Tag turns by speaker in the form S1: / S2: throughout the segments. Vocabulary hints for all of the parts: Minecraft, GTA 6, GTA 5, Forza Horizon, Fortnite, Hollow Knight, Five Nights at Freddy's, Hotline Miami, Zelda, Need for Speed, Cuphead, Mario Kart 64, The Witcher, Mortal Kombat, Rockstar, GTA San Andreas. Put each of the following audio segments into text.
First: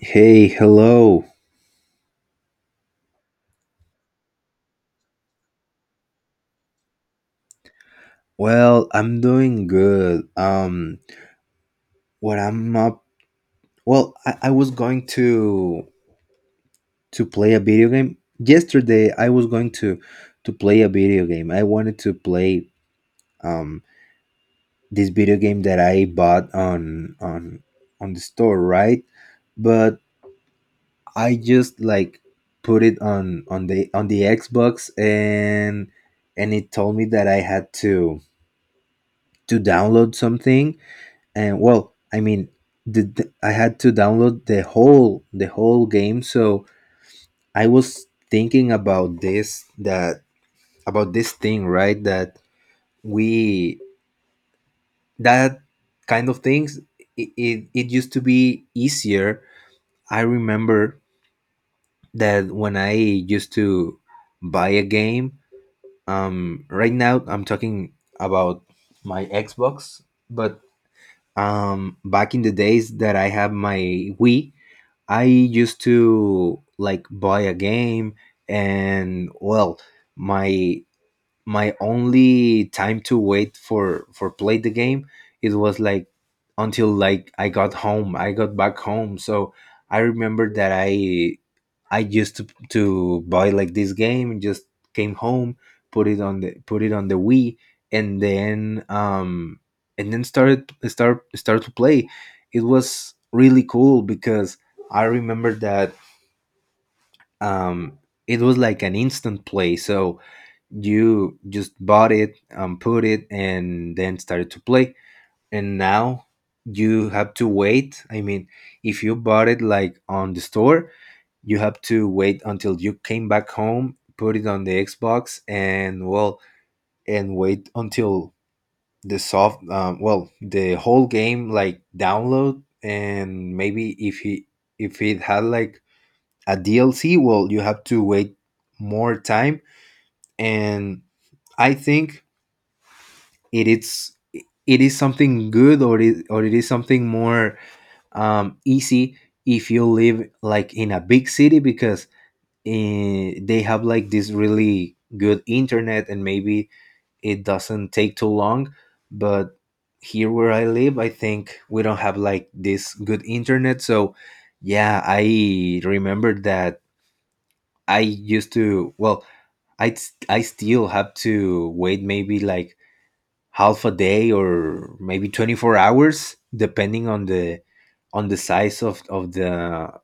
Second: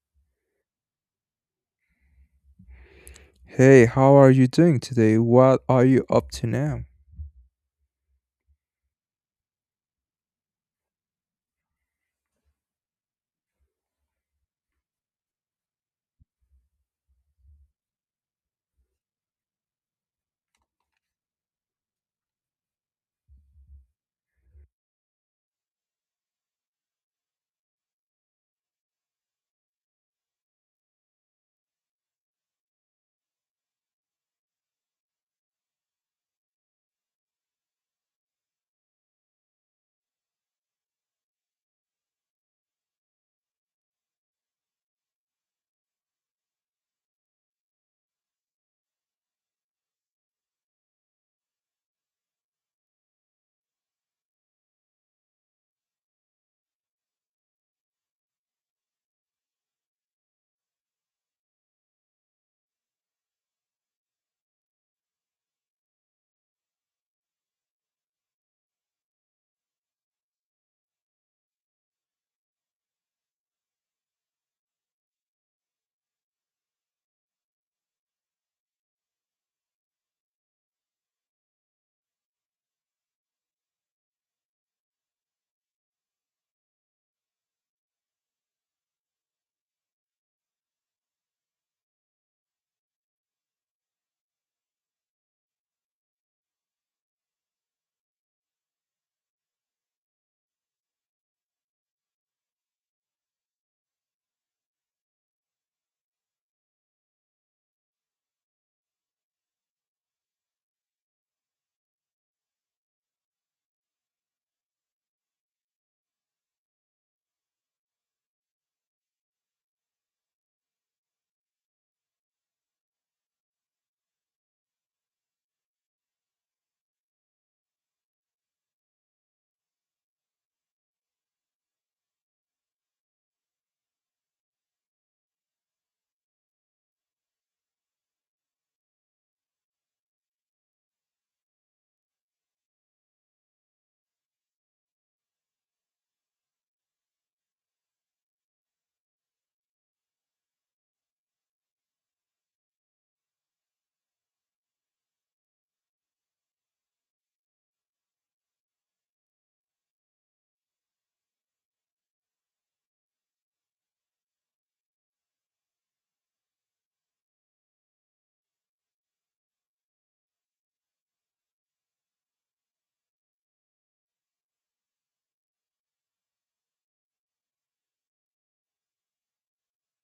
S1: Hey, hello.
S2: Hey, how are you doing today? What are you up to now?
S1: Well, I'm doing good. What I'm up. Well, I was going to play a video game yesterday. I was going to play a video game. I wanted to play um this video game that I bought on the store, right? But I just like put it on the Xbox and it told me that I had to download something and I had to download the whole game. So I was thinking about this that about this thing, right, we that kind of things. It used to be easier. I remember that when I used to buy a game. Right now I'm talking about my Xbox, but back in the days that I have my Wii, I used to like buy a game, and well, my my only time to wait for play the game, it was like until like I got home, I got back home. So I remember that I used to buy like this game and just came home, put it on the put it on the Wii, and then started start start to play. It was really cool because I remember that um it was like an instant play. So you just bought it and put it and then started to play. And now you have to wait, I mean, if you bought it like on the store, you have to wait until you came back home, put it on the Xbox, and well, and wait until the soft well the whole game like download. And maybe if he if it had like a DLC, well, you have to wait more time. And I think it is, it is something good, or or it is something more easy if you live like in a big city, because they have like this really good internet and maybe it doesn't take too long. But here where I live, I think we don't have like this good internet. So yeah, I remember that I used to well i I still have to wait maybe like half a day or maybe 24 hours, depending on the size of the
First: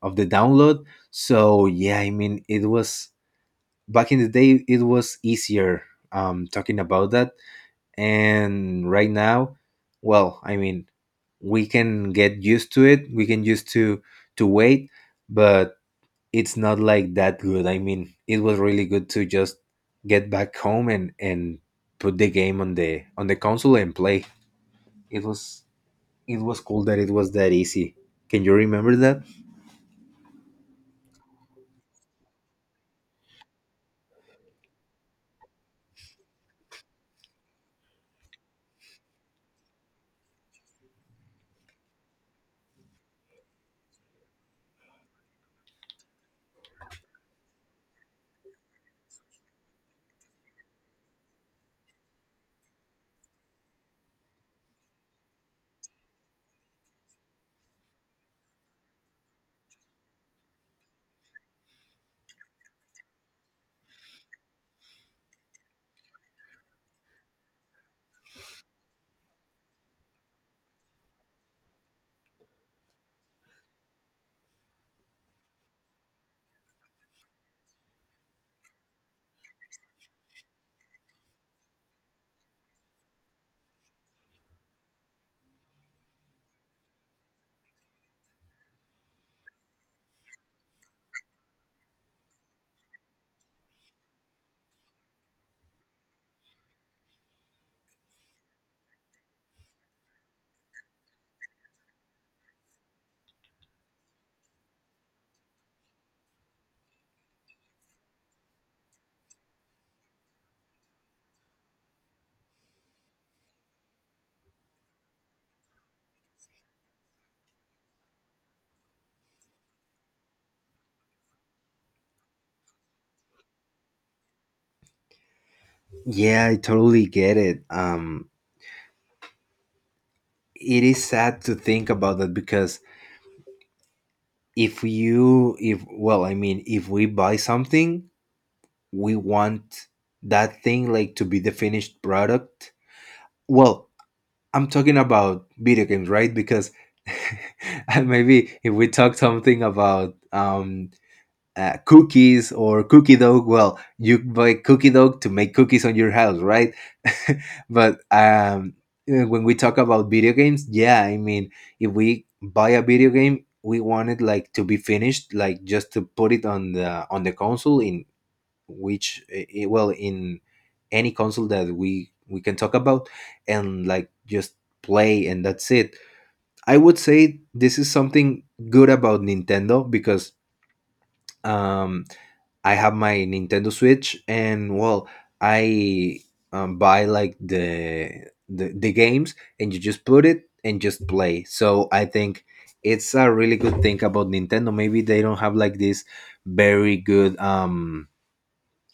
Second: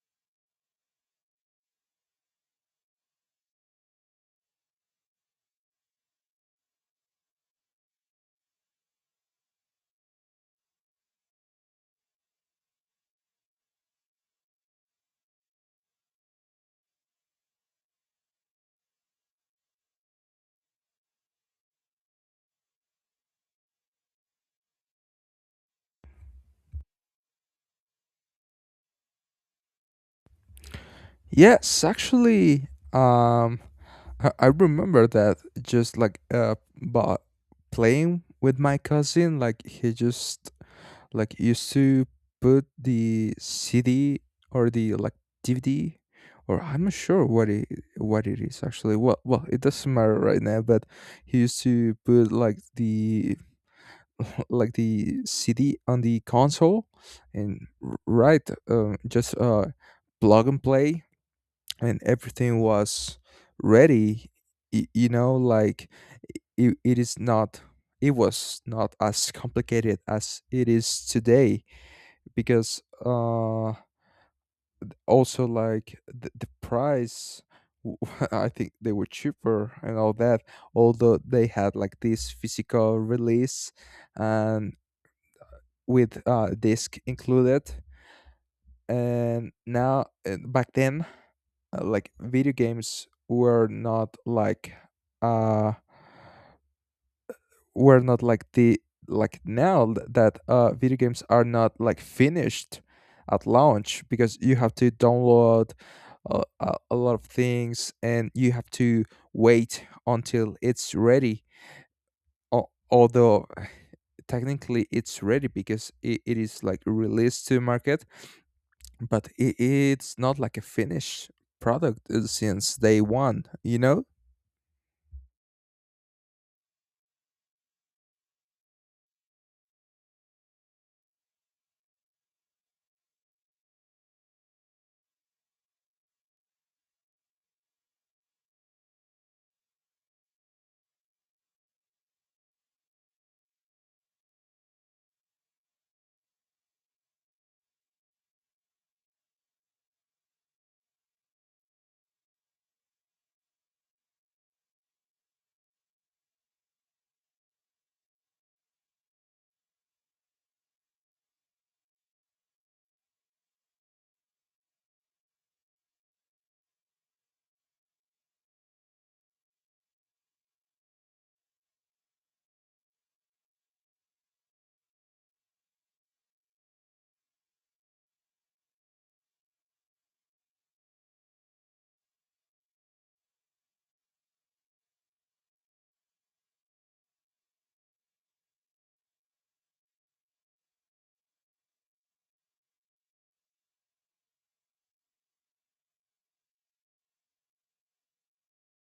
S1: of the download. So yeah, I mean, it was, back in the day it was easier, talking about that. And right now, well, I mean, we can get used to it, we can used to wait. But it's not like that good. I mean, it was really good to just get back home and put the game on the console and play. It was, it was cool that it was that easy. Can you remember that?
S2: Yes, actually, um, I remember that, just like but playing with my cousin. Like, he just like used to put the CD or the like DVD, or I'm not sure what it is actually. Well, it doesn't matter right now, but he used to put like the like the CD on the console, and right, just plug and play, and everything was ready. You know, like it is not, it was not as complicated as it is today because also like the price. w- I think they were cheaper and all that, although they had like this physical release, and with disc included. And now, back then, like video games were not uh like the, like now that video games are not like finished at launch, because you have to download a lot of things, and you have to wait until it's ready. Although technically it's ready because it is like released to market, but I it's not like a finished product, since day one, you know.
S1: Yeah, I totally get it. It is sad to think about that because if you, if, well, I mean, if we buy something, we want that thing like to be the finished product. Well, I'm talking about video games, right? Because and maybe if we talk something about cookies or cookie dough. Well, you buy cookie dough to make cookies on your house, right? but when we talk about video games, yeah, I mean, if we buy a video game, we want it like to be finished, like just to put it on the console in which I- well in any console that we can talk about and like just play and that's it. I would say this is something good about Nintendo because um I have my Nintendo Switch, and well, I buy like the games, and you just put it and just play. So I think it's a really good thing about Nintendo. Maybe they don't have like this very good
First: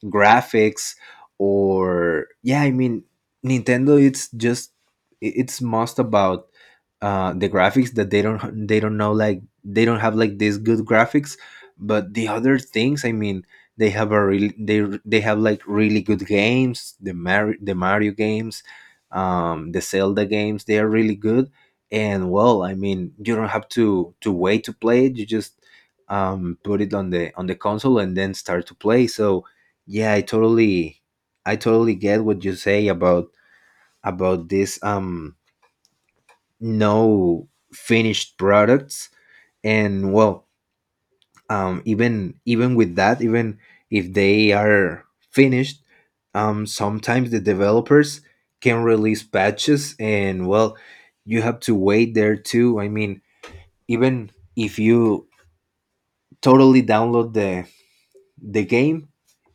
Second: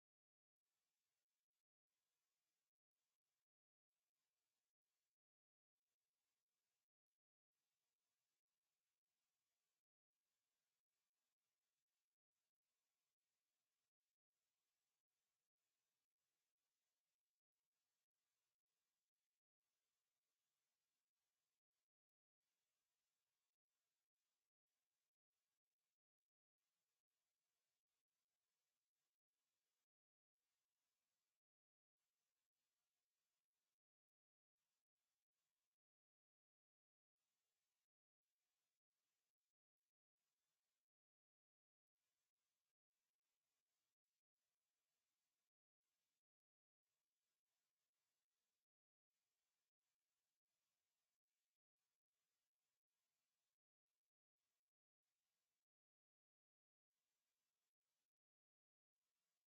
S1: graphics, or yeah, I mean, Nintendo, it's just it's most about the graphics, that they don't have like these good graphics. But the other things, I mean, they have a really, they have like really good games, the the mario games, the Zelda games, they are really good. And well, I mean, you don't have to wait to play it, you just put it on the console and then start to play. So yeah, I totally, I totally get what you say about this no finished products. And well, even, even with that, even if they are finished, sometimes the developers can release patches. And well, you have to wait there too, I mean, even if you totally download the game,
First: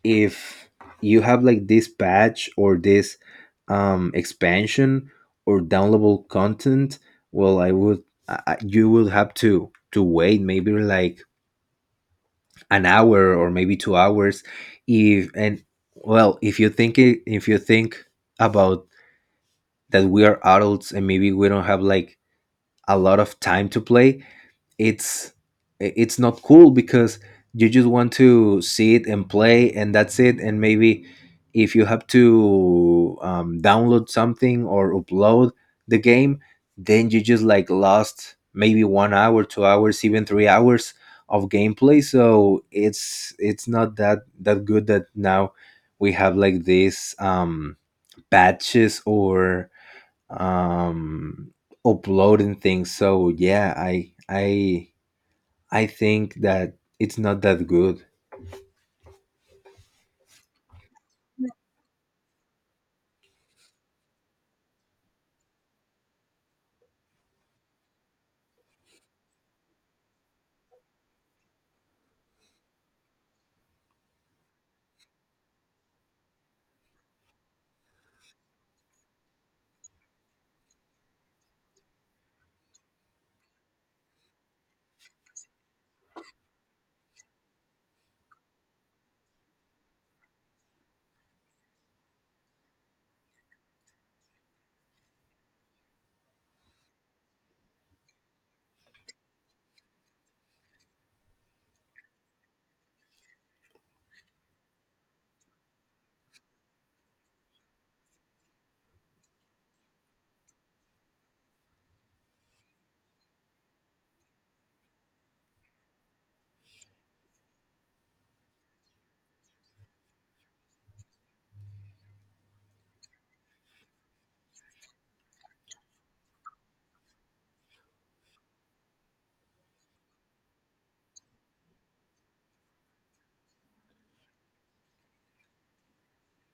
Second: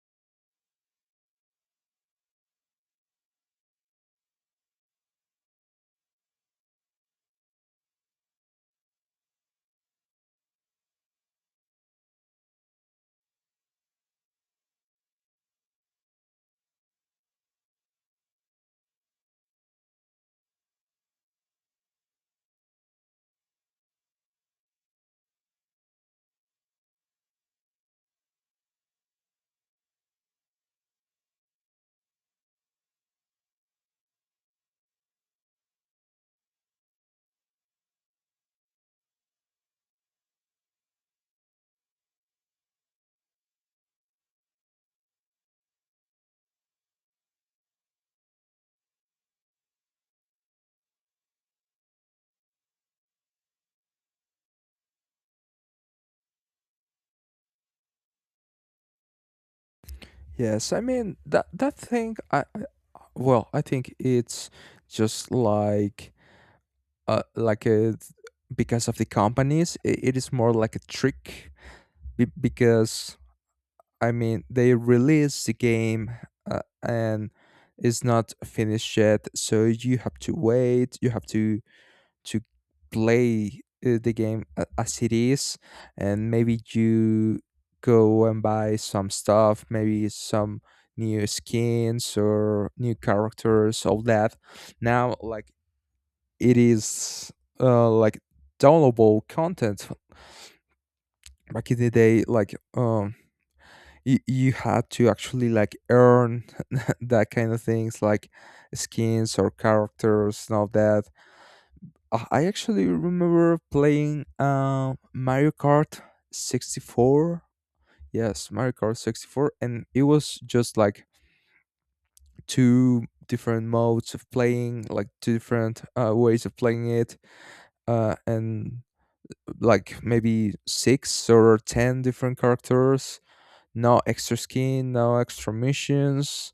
S1: if you have like this patch or this expansion or downloadable content, well, I would I- you will have to wait maybe like an hour or maybe 2 hours. If and Well, if you think it, if you think about that, we are adults and maybe we don't have like a lot of time to play. it's it's not cool because you just want to see it and play and that's it. And maybe if you have to download something or upload the game, then you just like lost maybe 1 hour, 2 hours, even 3 hours of gameplay. So it's not that that good that now we have like these patches or um uploading things. So yeah, I think that it's not that good.
S2: Yes, I mean, that thing, I well, I think it's just like a because of the companies, I it is more like a trick, because I mean, they release the game, and it's not finished yet, so you have to wait, you have to play the game as it is. And maybe you go and buy some stuff, maybe some new skins or new characters, all that. Now like, it is like downloadable content. Back in the day, like you had to actually like earn that kind of things, like skins or characters and all that. I actually remember playing Mario Kart 64. Yes, Mario Kart 64, and it was just like two different modes of playing, like two different ways of playing it, and like maybe 6 or 10 different characters. No extra skin, no extra missions,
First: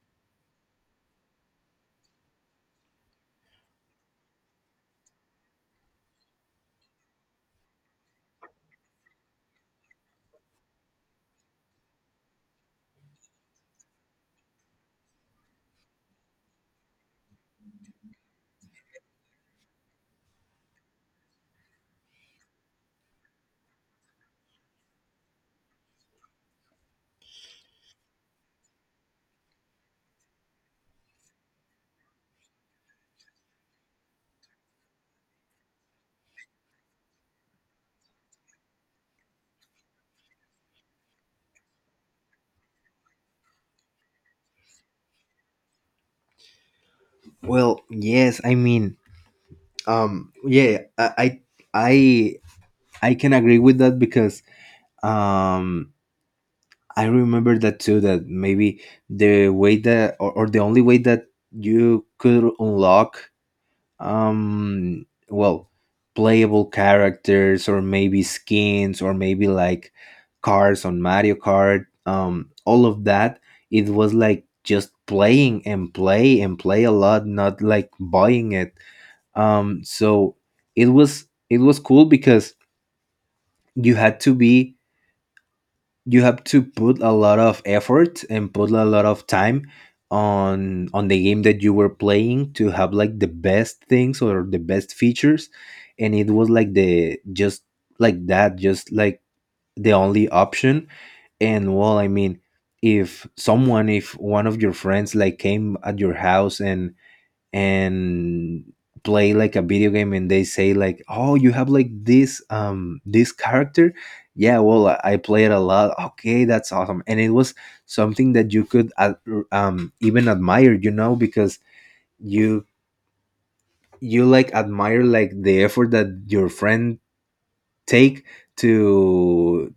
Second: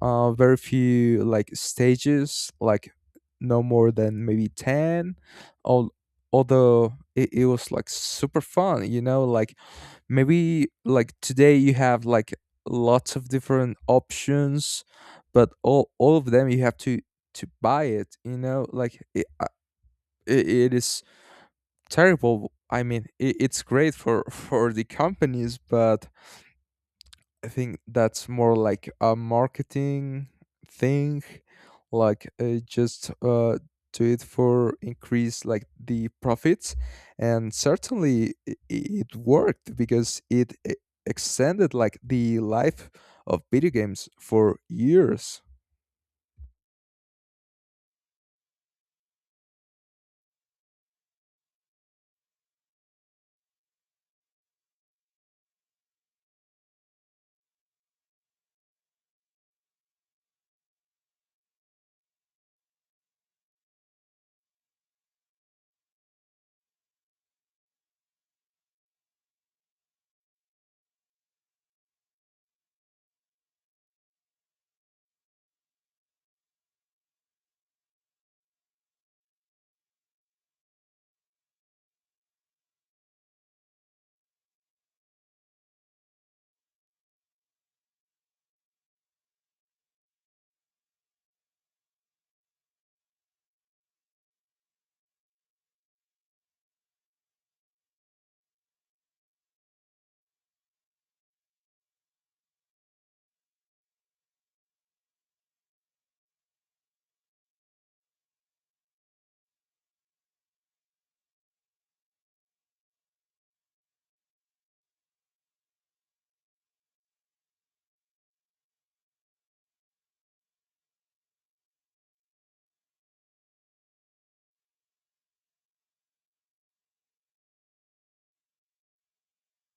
S2: very few like stages, like no more than maybe 10. Al- although it was like super fun, you know, like maybe like today you have like lots of different options, but all of them you have to buy it. You know, like it is terrible. I mean, it's great for for the companies, but I think that's more like a marketing thing, like just do it for increase like the profits, and certainly it worked because it extended like the life of video games for years.
S1: Well, yes, I mean, um, yeah, I, I, I I can agree with that because um, I remember that too. That maybe the way that, or the only way that you could unlock um well playable characters or maybe skins or maybe like cars on Mario Kart, all of that, it was like just playing and play a lot, not like buying it. um so it was, it was cool because you had to be you have to put a lot of effort and put a lot of time on the game that you were playing to have like the best things or the best features. And it was like the just like that just like the only option. And well, I mean, if someone, if one of your friends like came at your house and and play like a video game and they say like, "Oh, you have like this this character." Yeah, well, I play it a lot. Okay, that's awesome. And it was something that you could even admire, you know, because you you like admire like the effort that your friend take to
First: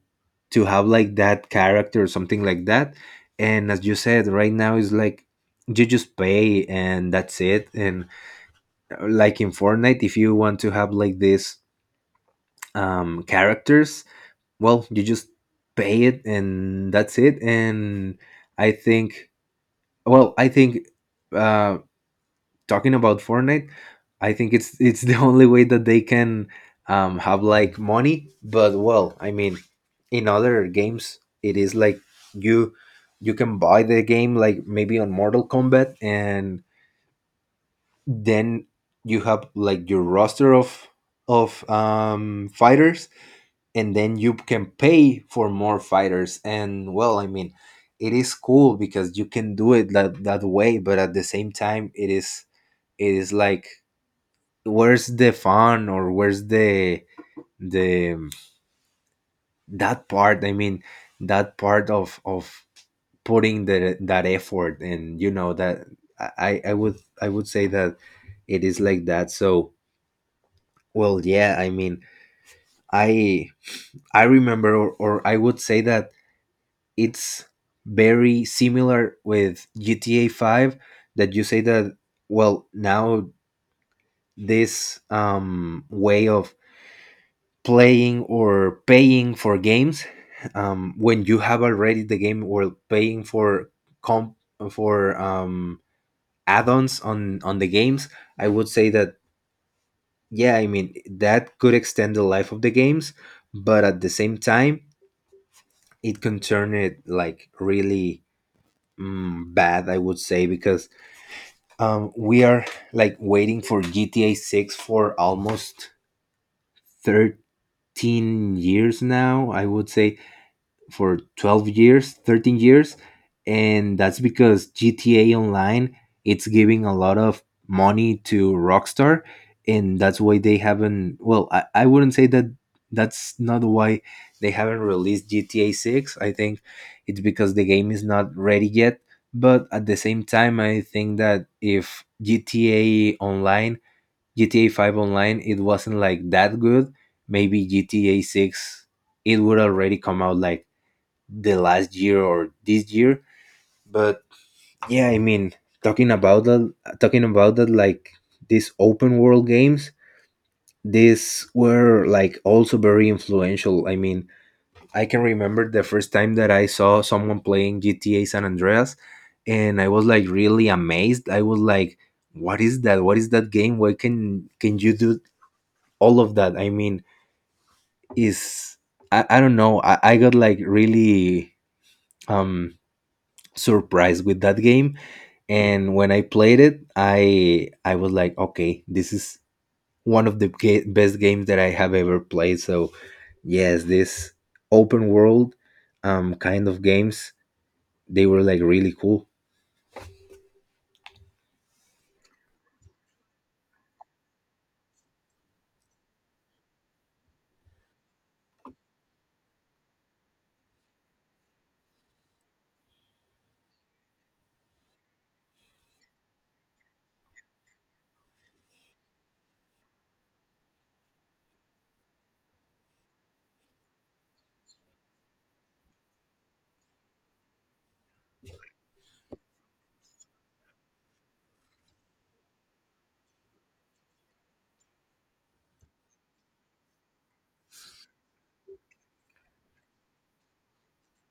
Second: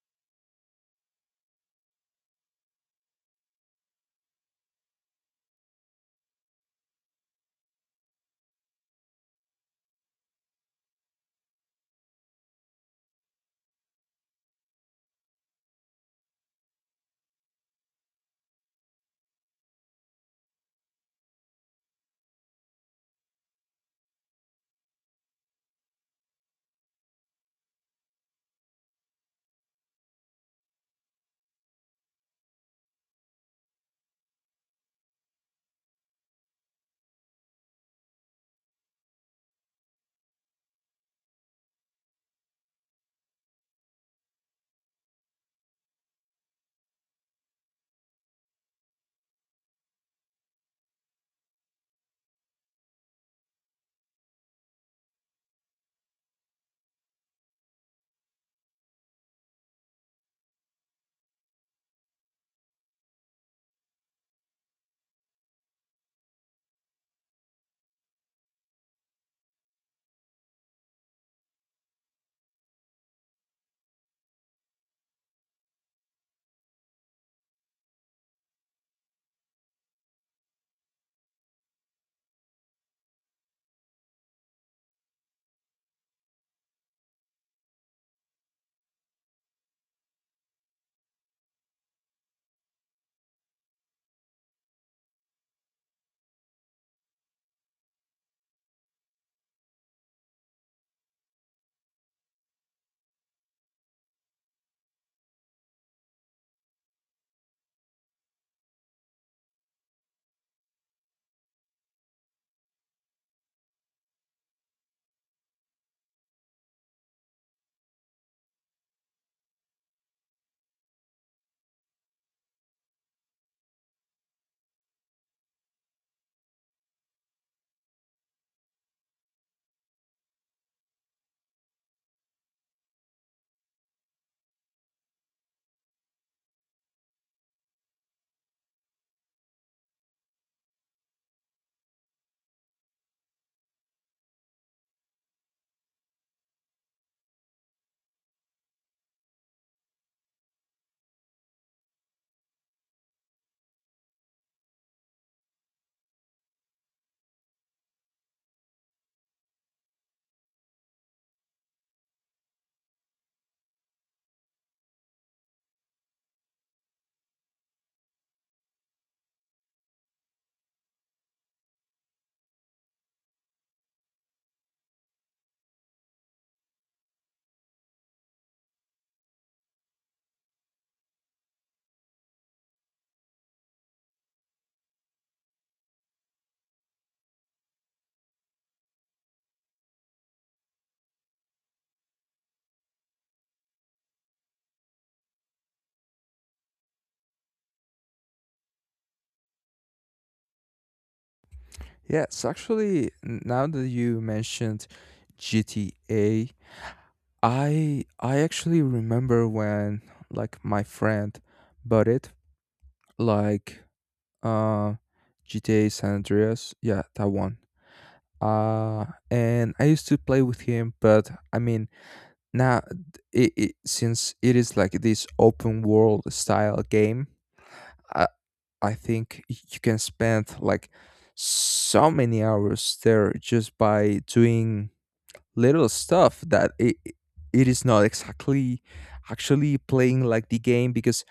S1: to have like that character or something like that. And as you said, right now is like you just pay and that's it. And like in Fortnite, if you want to have like these characters, well, you just pay it and that's it. And I think, well, I think uh, talking about Fortnite, I think it's it's the only way that they can have like money. But well, I mean, in other games, it is like you you can buy the game like maybe on Mortal Kombat, and then you have like your roster of fighters, and then you can pay for more fighters. And well, I mean, it is cool because you can do it that way, but at the same time, it is, it is like, where's the fun, or where's the that part. I mean, that part of putting the that effort and you know that I would say that it is like that. So well, yeah, I mean, I I remember, or I would say that it's very similar with GTA 5, that you say that, well, now this way of playing or paying for games, when you have already the game, or paying for comp for add-ons on the games, I would say that yeah, I mean, that could extend the life of the games, but at the same time, it concerned it like really, bad, I would say, because we are like waiting for GTA 6 for almost 13 years now, I would say, for 12 years, 13 years, and that's because GTA Online it's giving a lot of money to Rockstar. And that's why they haven't. Well, I wouldn't say that, that's not why they haven't released GTA 6. I think it's because the game is not ready yet. But at the same time, I think that if GTA Online, GTA 5 Online, it wasn't like that good, maybe GTA 6 it would already come out like the last year or this year. But yeah, I mean, talking about that, talking about that, like these open world games, these were like also very influential. I mean, I can remember the first time that I saw someone playing GTA San Andreas, and I was like really amazed. I was like, "What is that? What is that game? Why can you do all of that?" I mean, is I don't know. I got like really um surprised with that game. And when I played it, I was like, okay, this is one of the best games that I have ever played. So yes, this open world kind of games, they were like really cool.
S2: Yes, actually, now that you mentioned GTA, I actually remember when like my friend bought it, like uh GTA San Andreas. Yeah, that one. Uh and I used to play with him, but I mean, now it since it is like this open world style game, I I think you can spend like so many hours there just by doing little stuff that it is not exactly actually playing like the game, because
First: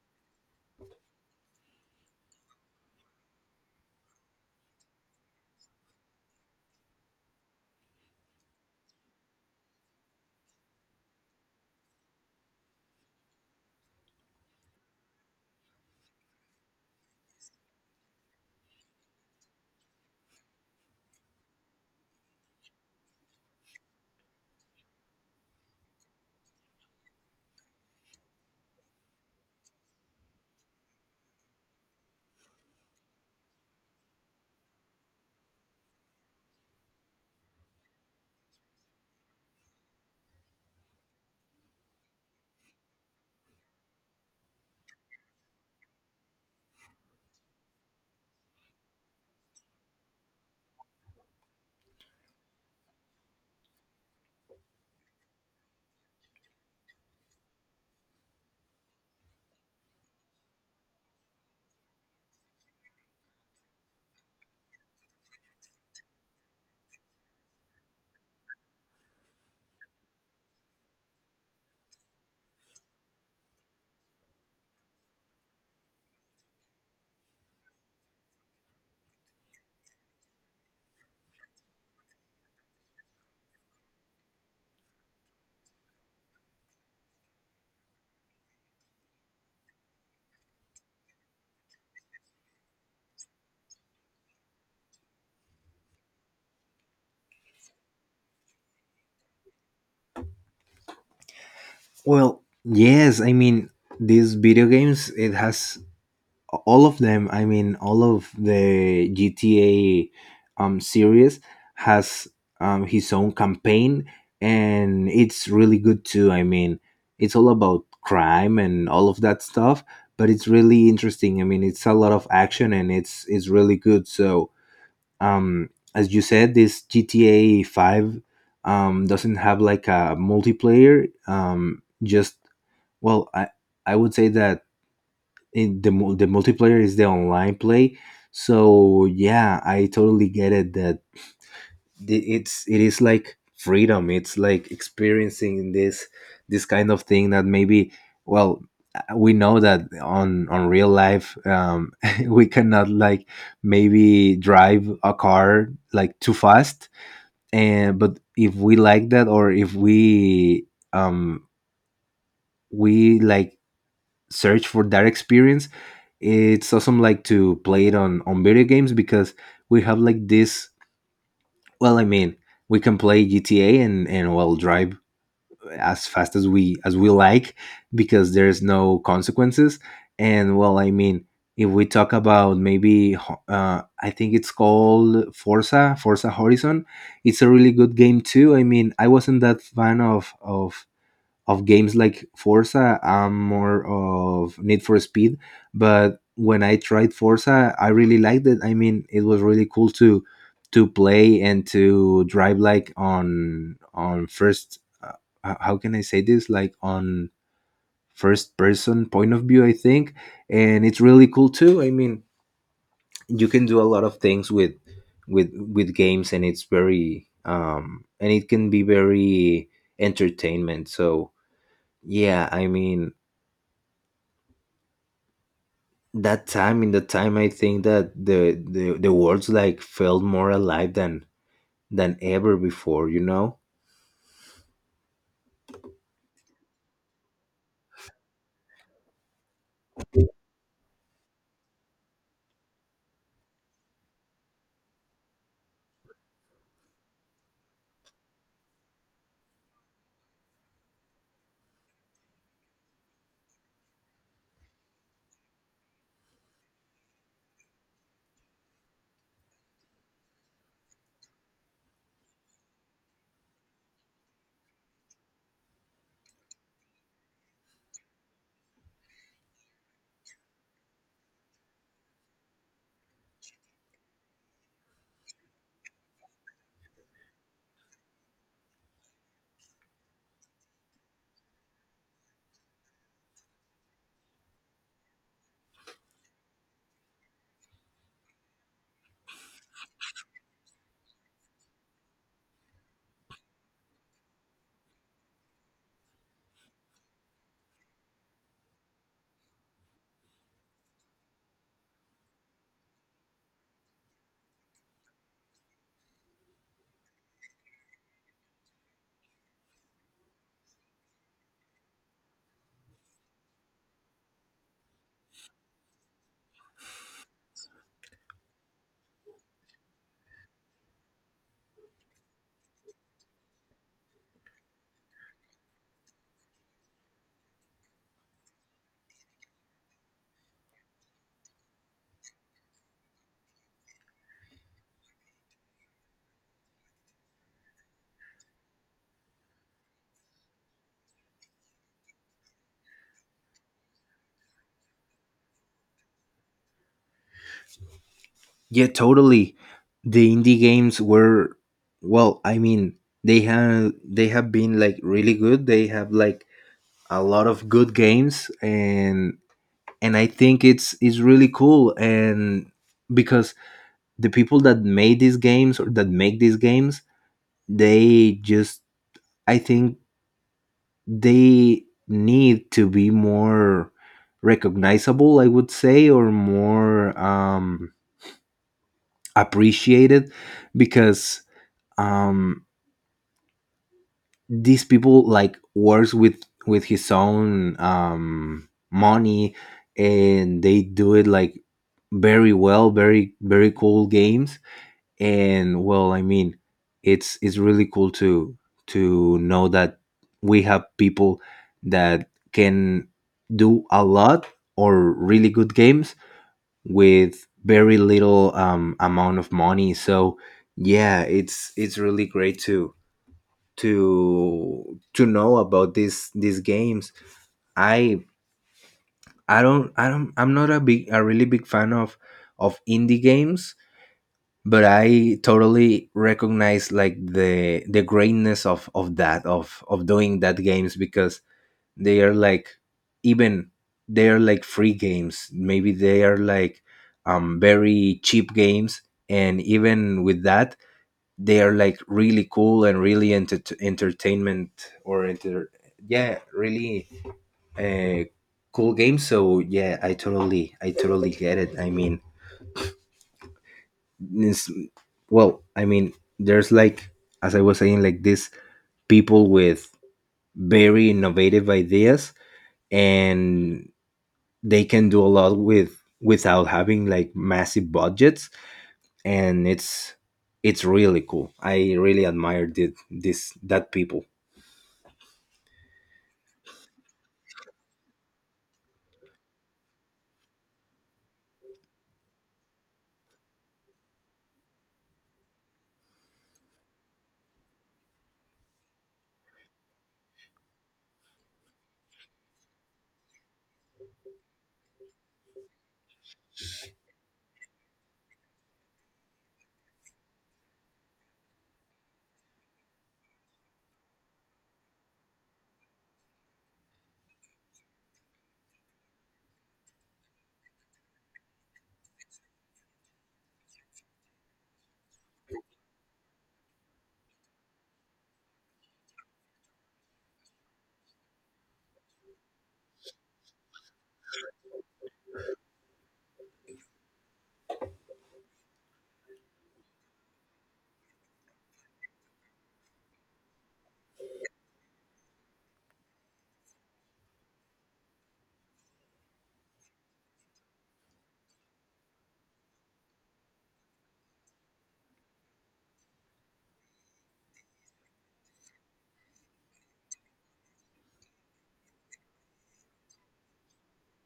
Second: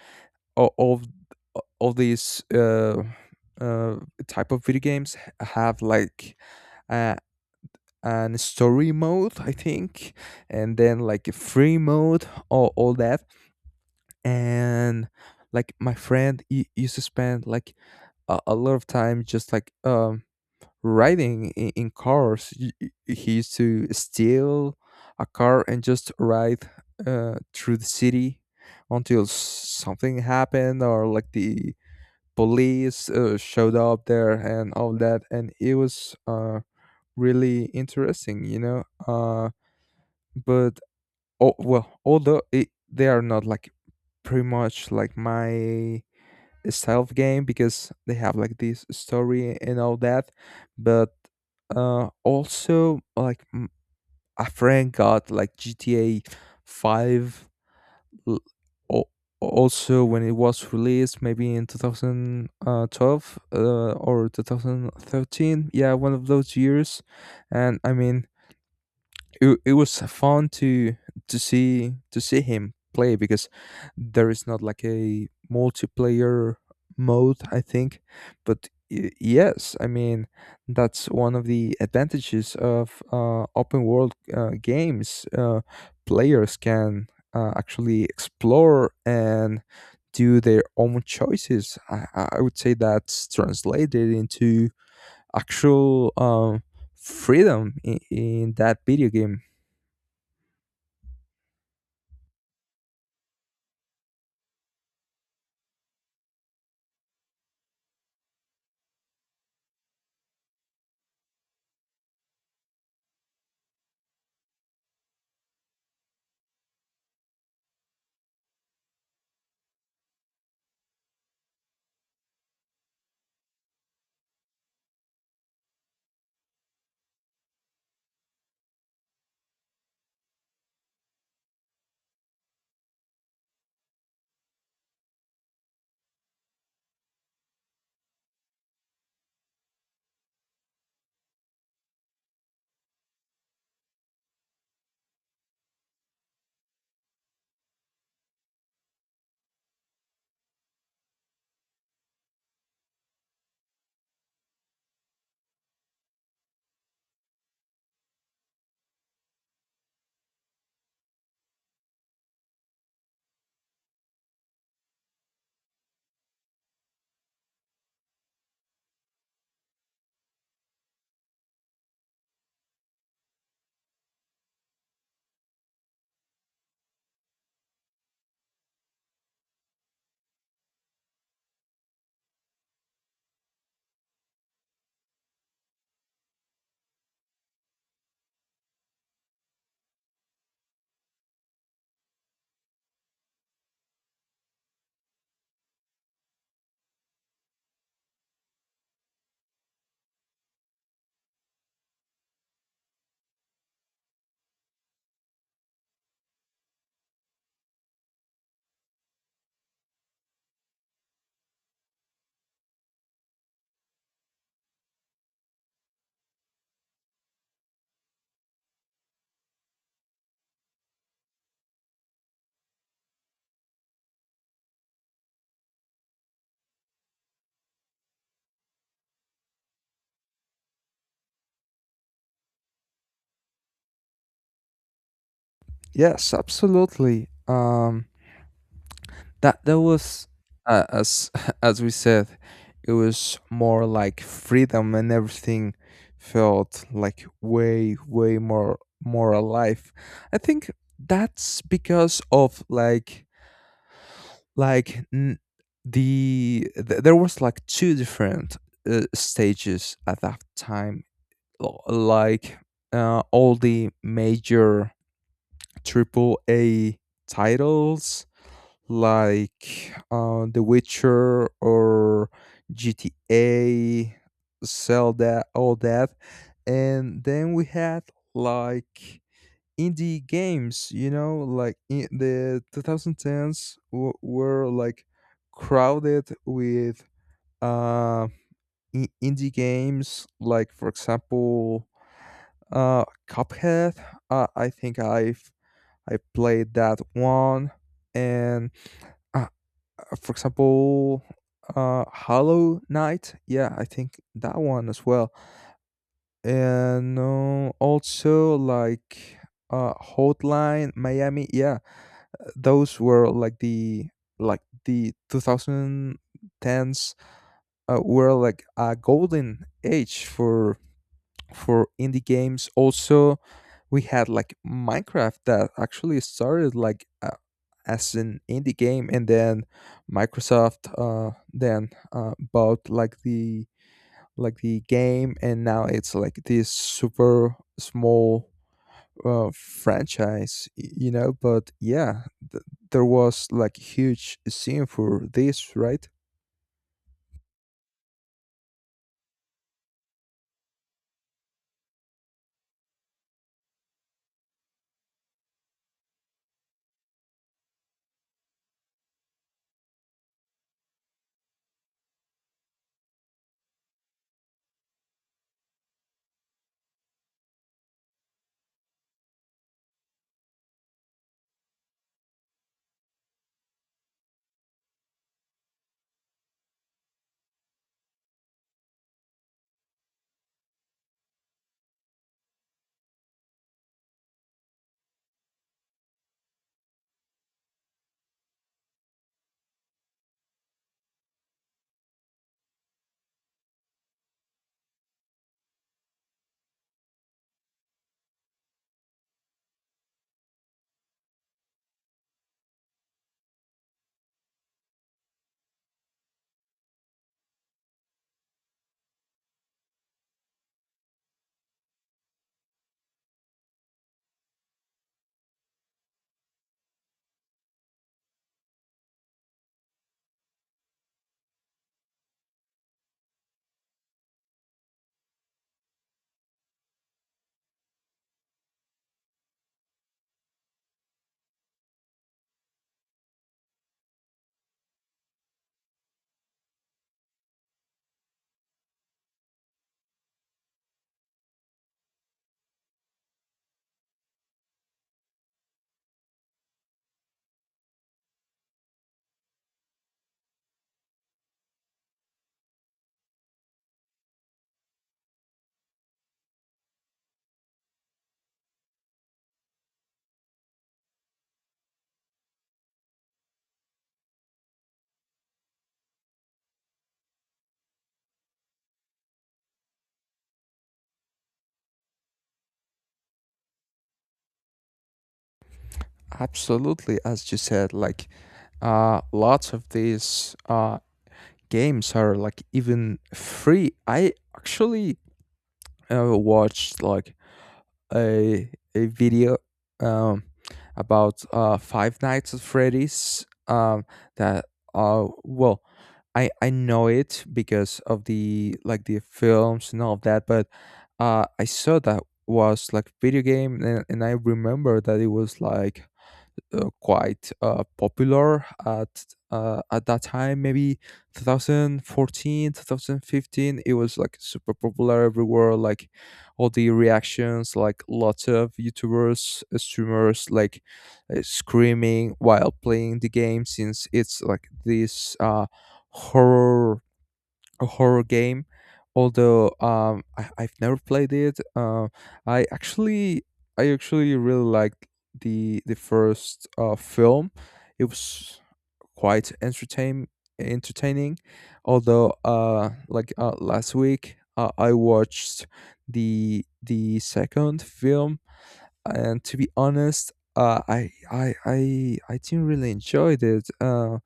S2: o- of of these uh, type of video games have like uh, an story mode, I think, and then like a free mode or all that. And like my friend, he used to spend like a lot of time just like riding in cars. He used to steal a car and just ride through the city until something happened, or like the police showed up there and all that, and it was really interesting, you know. But oh well, although they are not like pretty much like my stealth game, because they have like this story and all that. But also, like a friend got like GTA 5 l- al- also when it was released, maybe in 2012 , or 2013, yeah, one of those years. And I mean it, it was fun to see him play, because there is not like a multiplayer mode, I think. But yes, I mean, that's one of the advantages of open world games. Players can actually explore and do their own choices. I would say that's translated into actual um, freedom in that video game.
S1: Well, yes, I mean, these video games, it has all of them, I mean, all of the GTA series has his own campaign, and it's really good too. I mean, it's all about crime and all of that stuff, but it's really interesting. I mean, it's a lot of action and it's really good. So as you said, this GTA 5 doesn't have like a multiplayer, just, well, I would say that in the the multiplayer is the online play. So yeah, I totally get it that it's, it is like freedom. It's like experiencing this this kind of thing that maybe, well, we know that on real life we cannot like maybe drive a car like too fast. And but if we like that, or if we um we like search for that experience, it's awesome like to play it on video games. Because we have like this, well, I mean, we can play GTA and well, drive as fast as we like, because there's no consequences. And well, I mean, if we talk about maybe I think it's called Forza, Forza Horizon. It's a really good game too. I mean, I wasn't that fan of games like Forza. I'm more of Need for Speed, but when I tried Forza, I really liked it. I mean, it was really cool to play and to drive like on first. How can I say this? Like on first person point of view, I think, and it's really cool too. I mean, you can do a lot of things with games, and it's very and it can be very entertainment. So yeah, I mean, that time, in the time, I think that the world's like felt more alive than ever before, you know.
S2: Yes, absolutely. That was, as as we said, it was more like freedom, and everything felt like way more alive. I think that's because of like there was like two different stages at that time, like all the major triple A titles, like The Witcher or GTA, Zelda, all that. And then we had like indie games, you know, like in the 2010s were like crowded with uh, indie games, like, for example, Cuphead. I think I played that one. And, I for example, Hollow Knight. Yeah, I think that one as well. And also like Hotline Miami. Yeah, those were like the 2010s were like a golden age for indie games. Also, we had like Minecraft, that actually started like as an indie game, and then Microsoft then bought like the game, and now it's like this super small franchise, you know, but yeah, th- there was like huge scene for this, right?
S1: Yeah, totally. The indie games were, well, I mean, they have been like really good. They have like a lot of good games. And I think it's really cool. And because the people that made these games, or that make these games, they just, I think, they need to be more recognizable, I would say, or more appreciated. Because um these people like works with his own money, and they do it like very well, very very cool games. And well, I mean, it's really cool to know that we have people that can do a lot or really good games with very little amount of money. So yeah, it's really great to know about these games. I i don't, I don't I'm not a big, a really big fan of indie games, but I totally recognize like the greatness of that, of doing that games. Because they are like, even, they are like free games, maybe they are like very cheap games. And even with that, they are like really cool and really entertainment, or enter, yeah, really, uh cool games. So yeah, I totally get it. I mean, it's, well, I mean, there's like, as I was saying, like these people with very innovative ideas, and they can do a lot with without having like massive budgets. And it's really cool. I really admire did this that people.
S2: Absolutely. As you said, like lots of these games are like even free. I actually watched like a video um, about Five Nights at Freddy's. That, well, I know it because of the films and all of that, but I saw that was like video game, and I remember that it was like quite popular at that time, maybe 2014, 2015. It was like super popular everywhere, like all the reactions, like lots of YouTubers, streamers, like screaming while playing the game, since it's like this horror horror game, although I've never played it. I actually, really liked the first film. It was quite entertaining. Although, like last week, I watched the second film, and to be honest, I didn't really enjoy it. Uh,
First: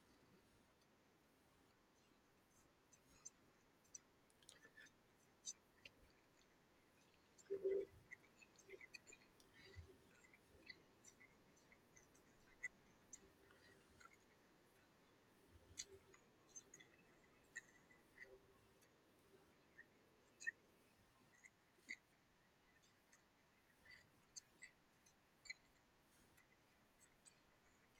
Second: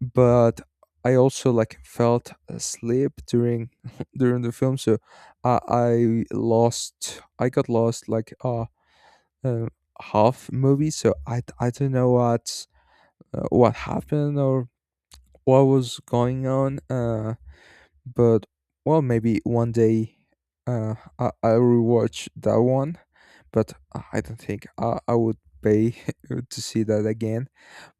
S2: but I also like felt asleep during during the film, so I got lost like uh half movie, so I don't know what happened or what was going on. But well, maybe one day I'll rewatch that one, but I don't think I would pay to see that again.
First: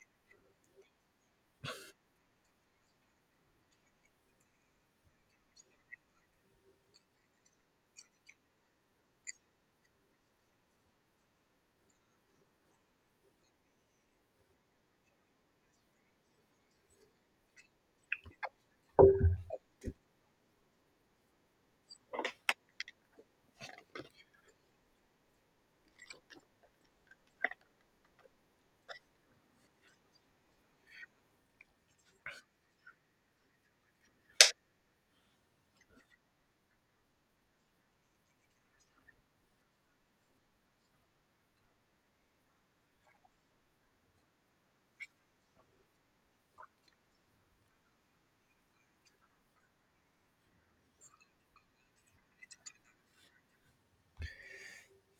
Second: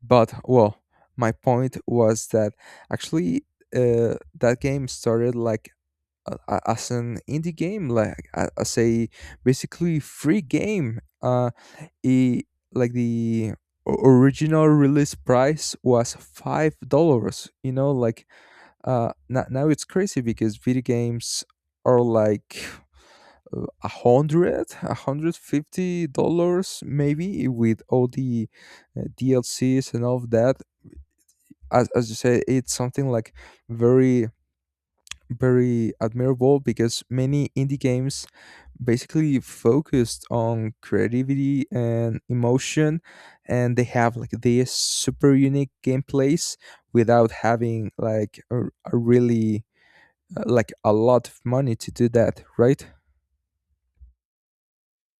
S2: But well, my point was that, actually, uh, that game started like as an indie game, like as a basically free game. It, like the original release price was $5. You know, like now it's crazy because video games are like a hundred fifty dollars maybe, with all the DLCs and all of that. As you say, it's something like very, very admirable, because many indie games basically focused on creativity and emotion, and they have like this super unique gameplays without having like a really, like a lot of money to do that, right?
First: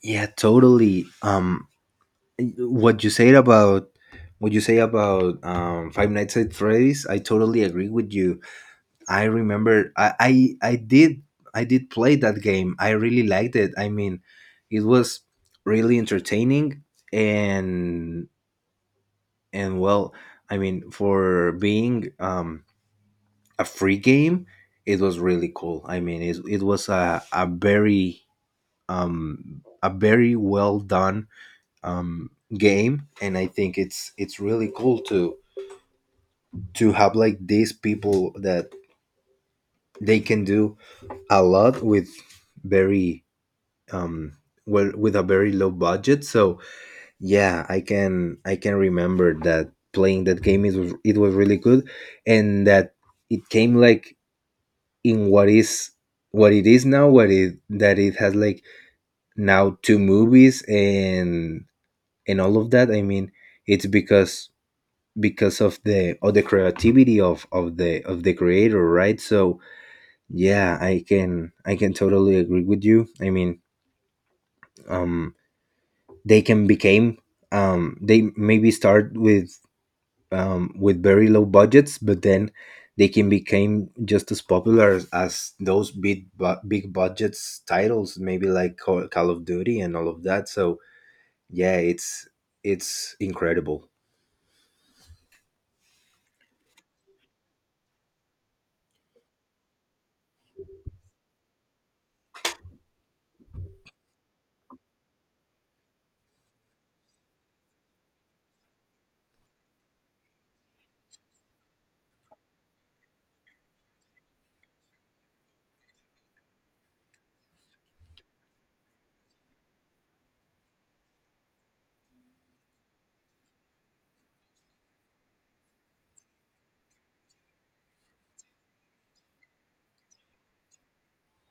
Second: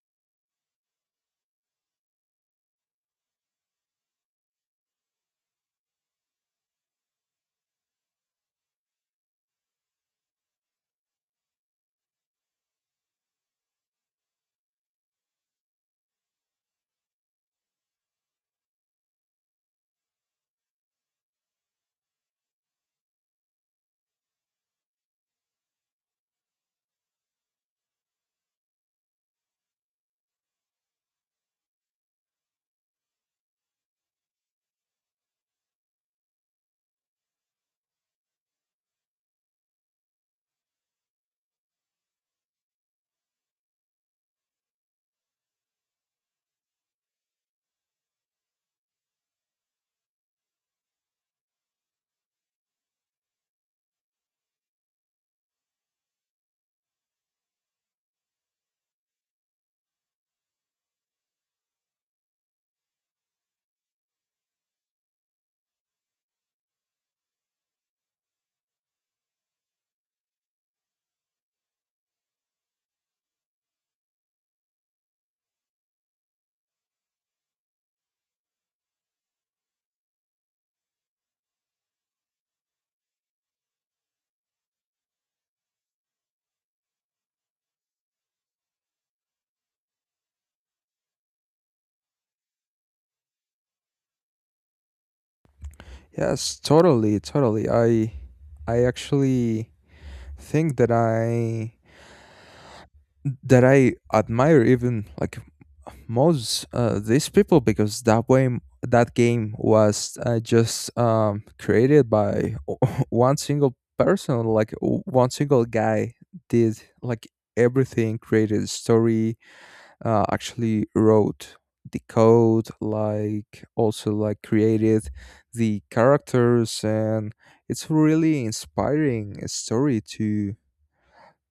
S1: Yeah, totally. What you said about, what you say about Five Nights at Freddy's, I totally agree with you. I remember I did, I did play that game. I really liked it. I mean, it was really entertaining. and and well, I mean, for being a free game, it was really cool. I mean, it was a very well done um, game. And I think it's really cool to have like these people that they can do a lot with very um well, with a very low budget. So yeah, I can remember that playing that game, it was really good. And that it came like in what is, what it is now, what it, that it has like now two movies and all of that. I mean, it's because of the, of the creativity of the creator, right? So yeah, I can totally agree with you. I mean, um they can became they maybe start with very low budgets, but then they can become just as popular as those big big budgets titles, maybe like Call of Duty and all of that. So yeah, it's incredible.
S2: Yes, totally, totally. I actually think that I admire even like most these people, because that way that game was just, created by one single person, like one single guy did like everything, created the story, actually wrote the code, like, also like, created the characters. And it's really inspiring story to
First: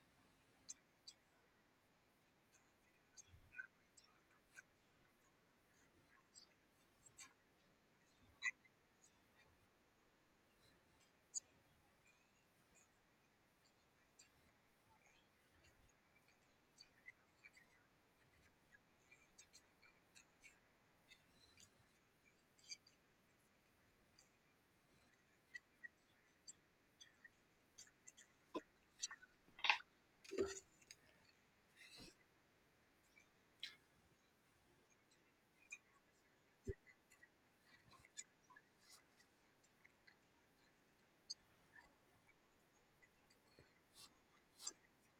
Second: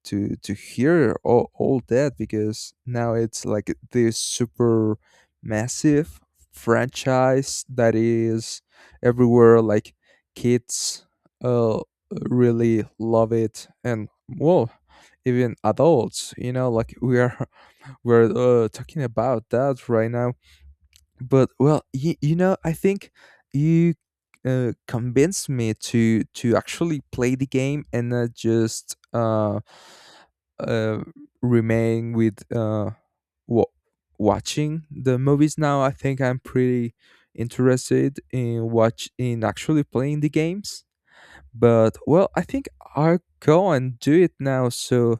S2: to to hear all that, because now it's like this super massive franchise that is everywhere, like kids uh really love it. And well, even adults, you know, like we are we're talking about that right now. But well, you know, I think you convinced me to actually play the game and not just uh, remain with wa watching the movies now. I think I'm pretty interested in actually playing the games. But well, I think I'll go and do it now. So,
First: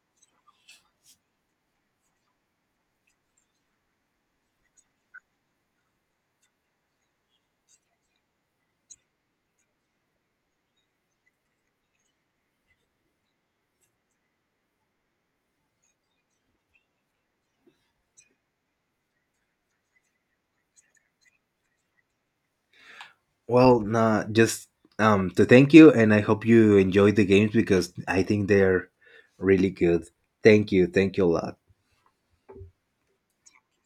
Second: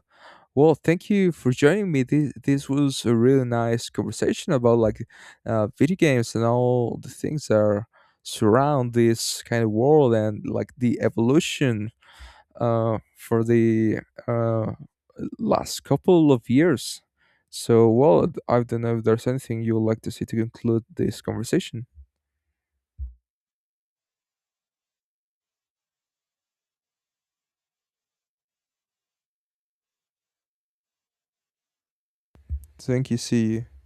S2: well, thank you for joining me. This was a really nice conversation about, like, video games and all the things that are surround this kind of world, and like the evolution for the uh, last couple of years. So, well, I don't know if there's anything you would like to see to conclude this conversation.
S1: Well, nah, just to thank you, and I hope you enjoyed the games because I think they're really good. Thank you, thank you a lot.
S2: Thank you. See you.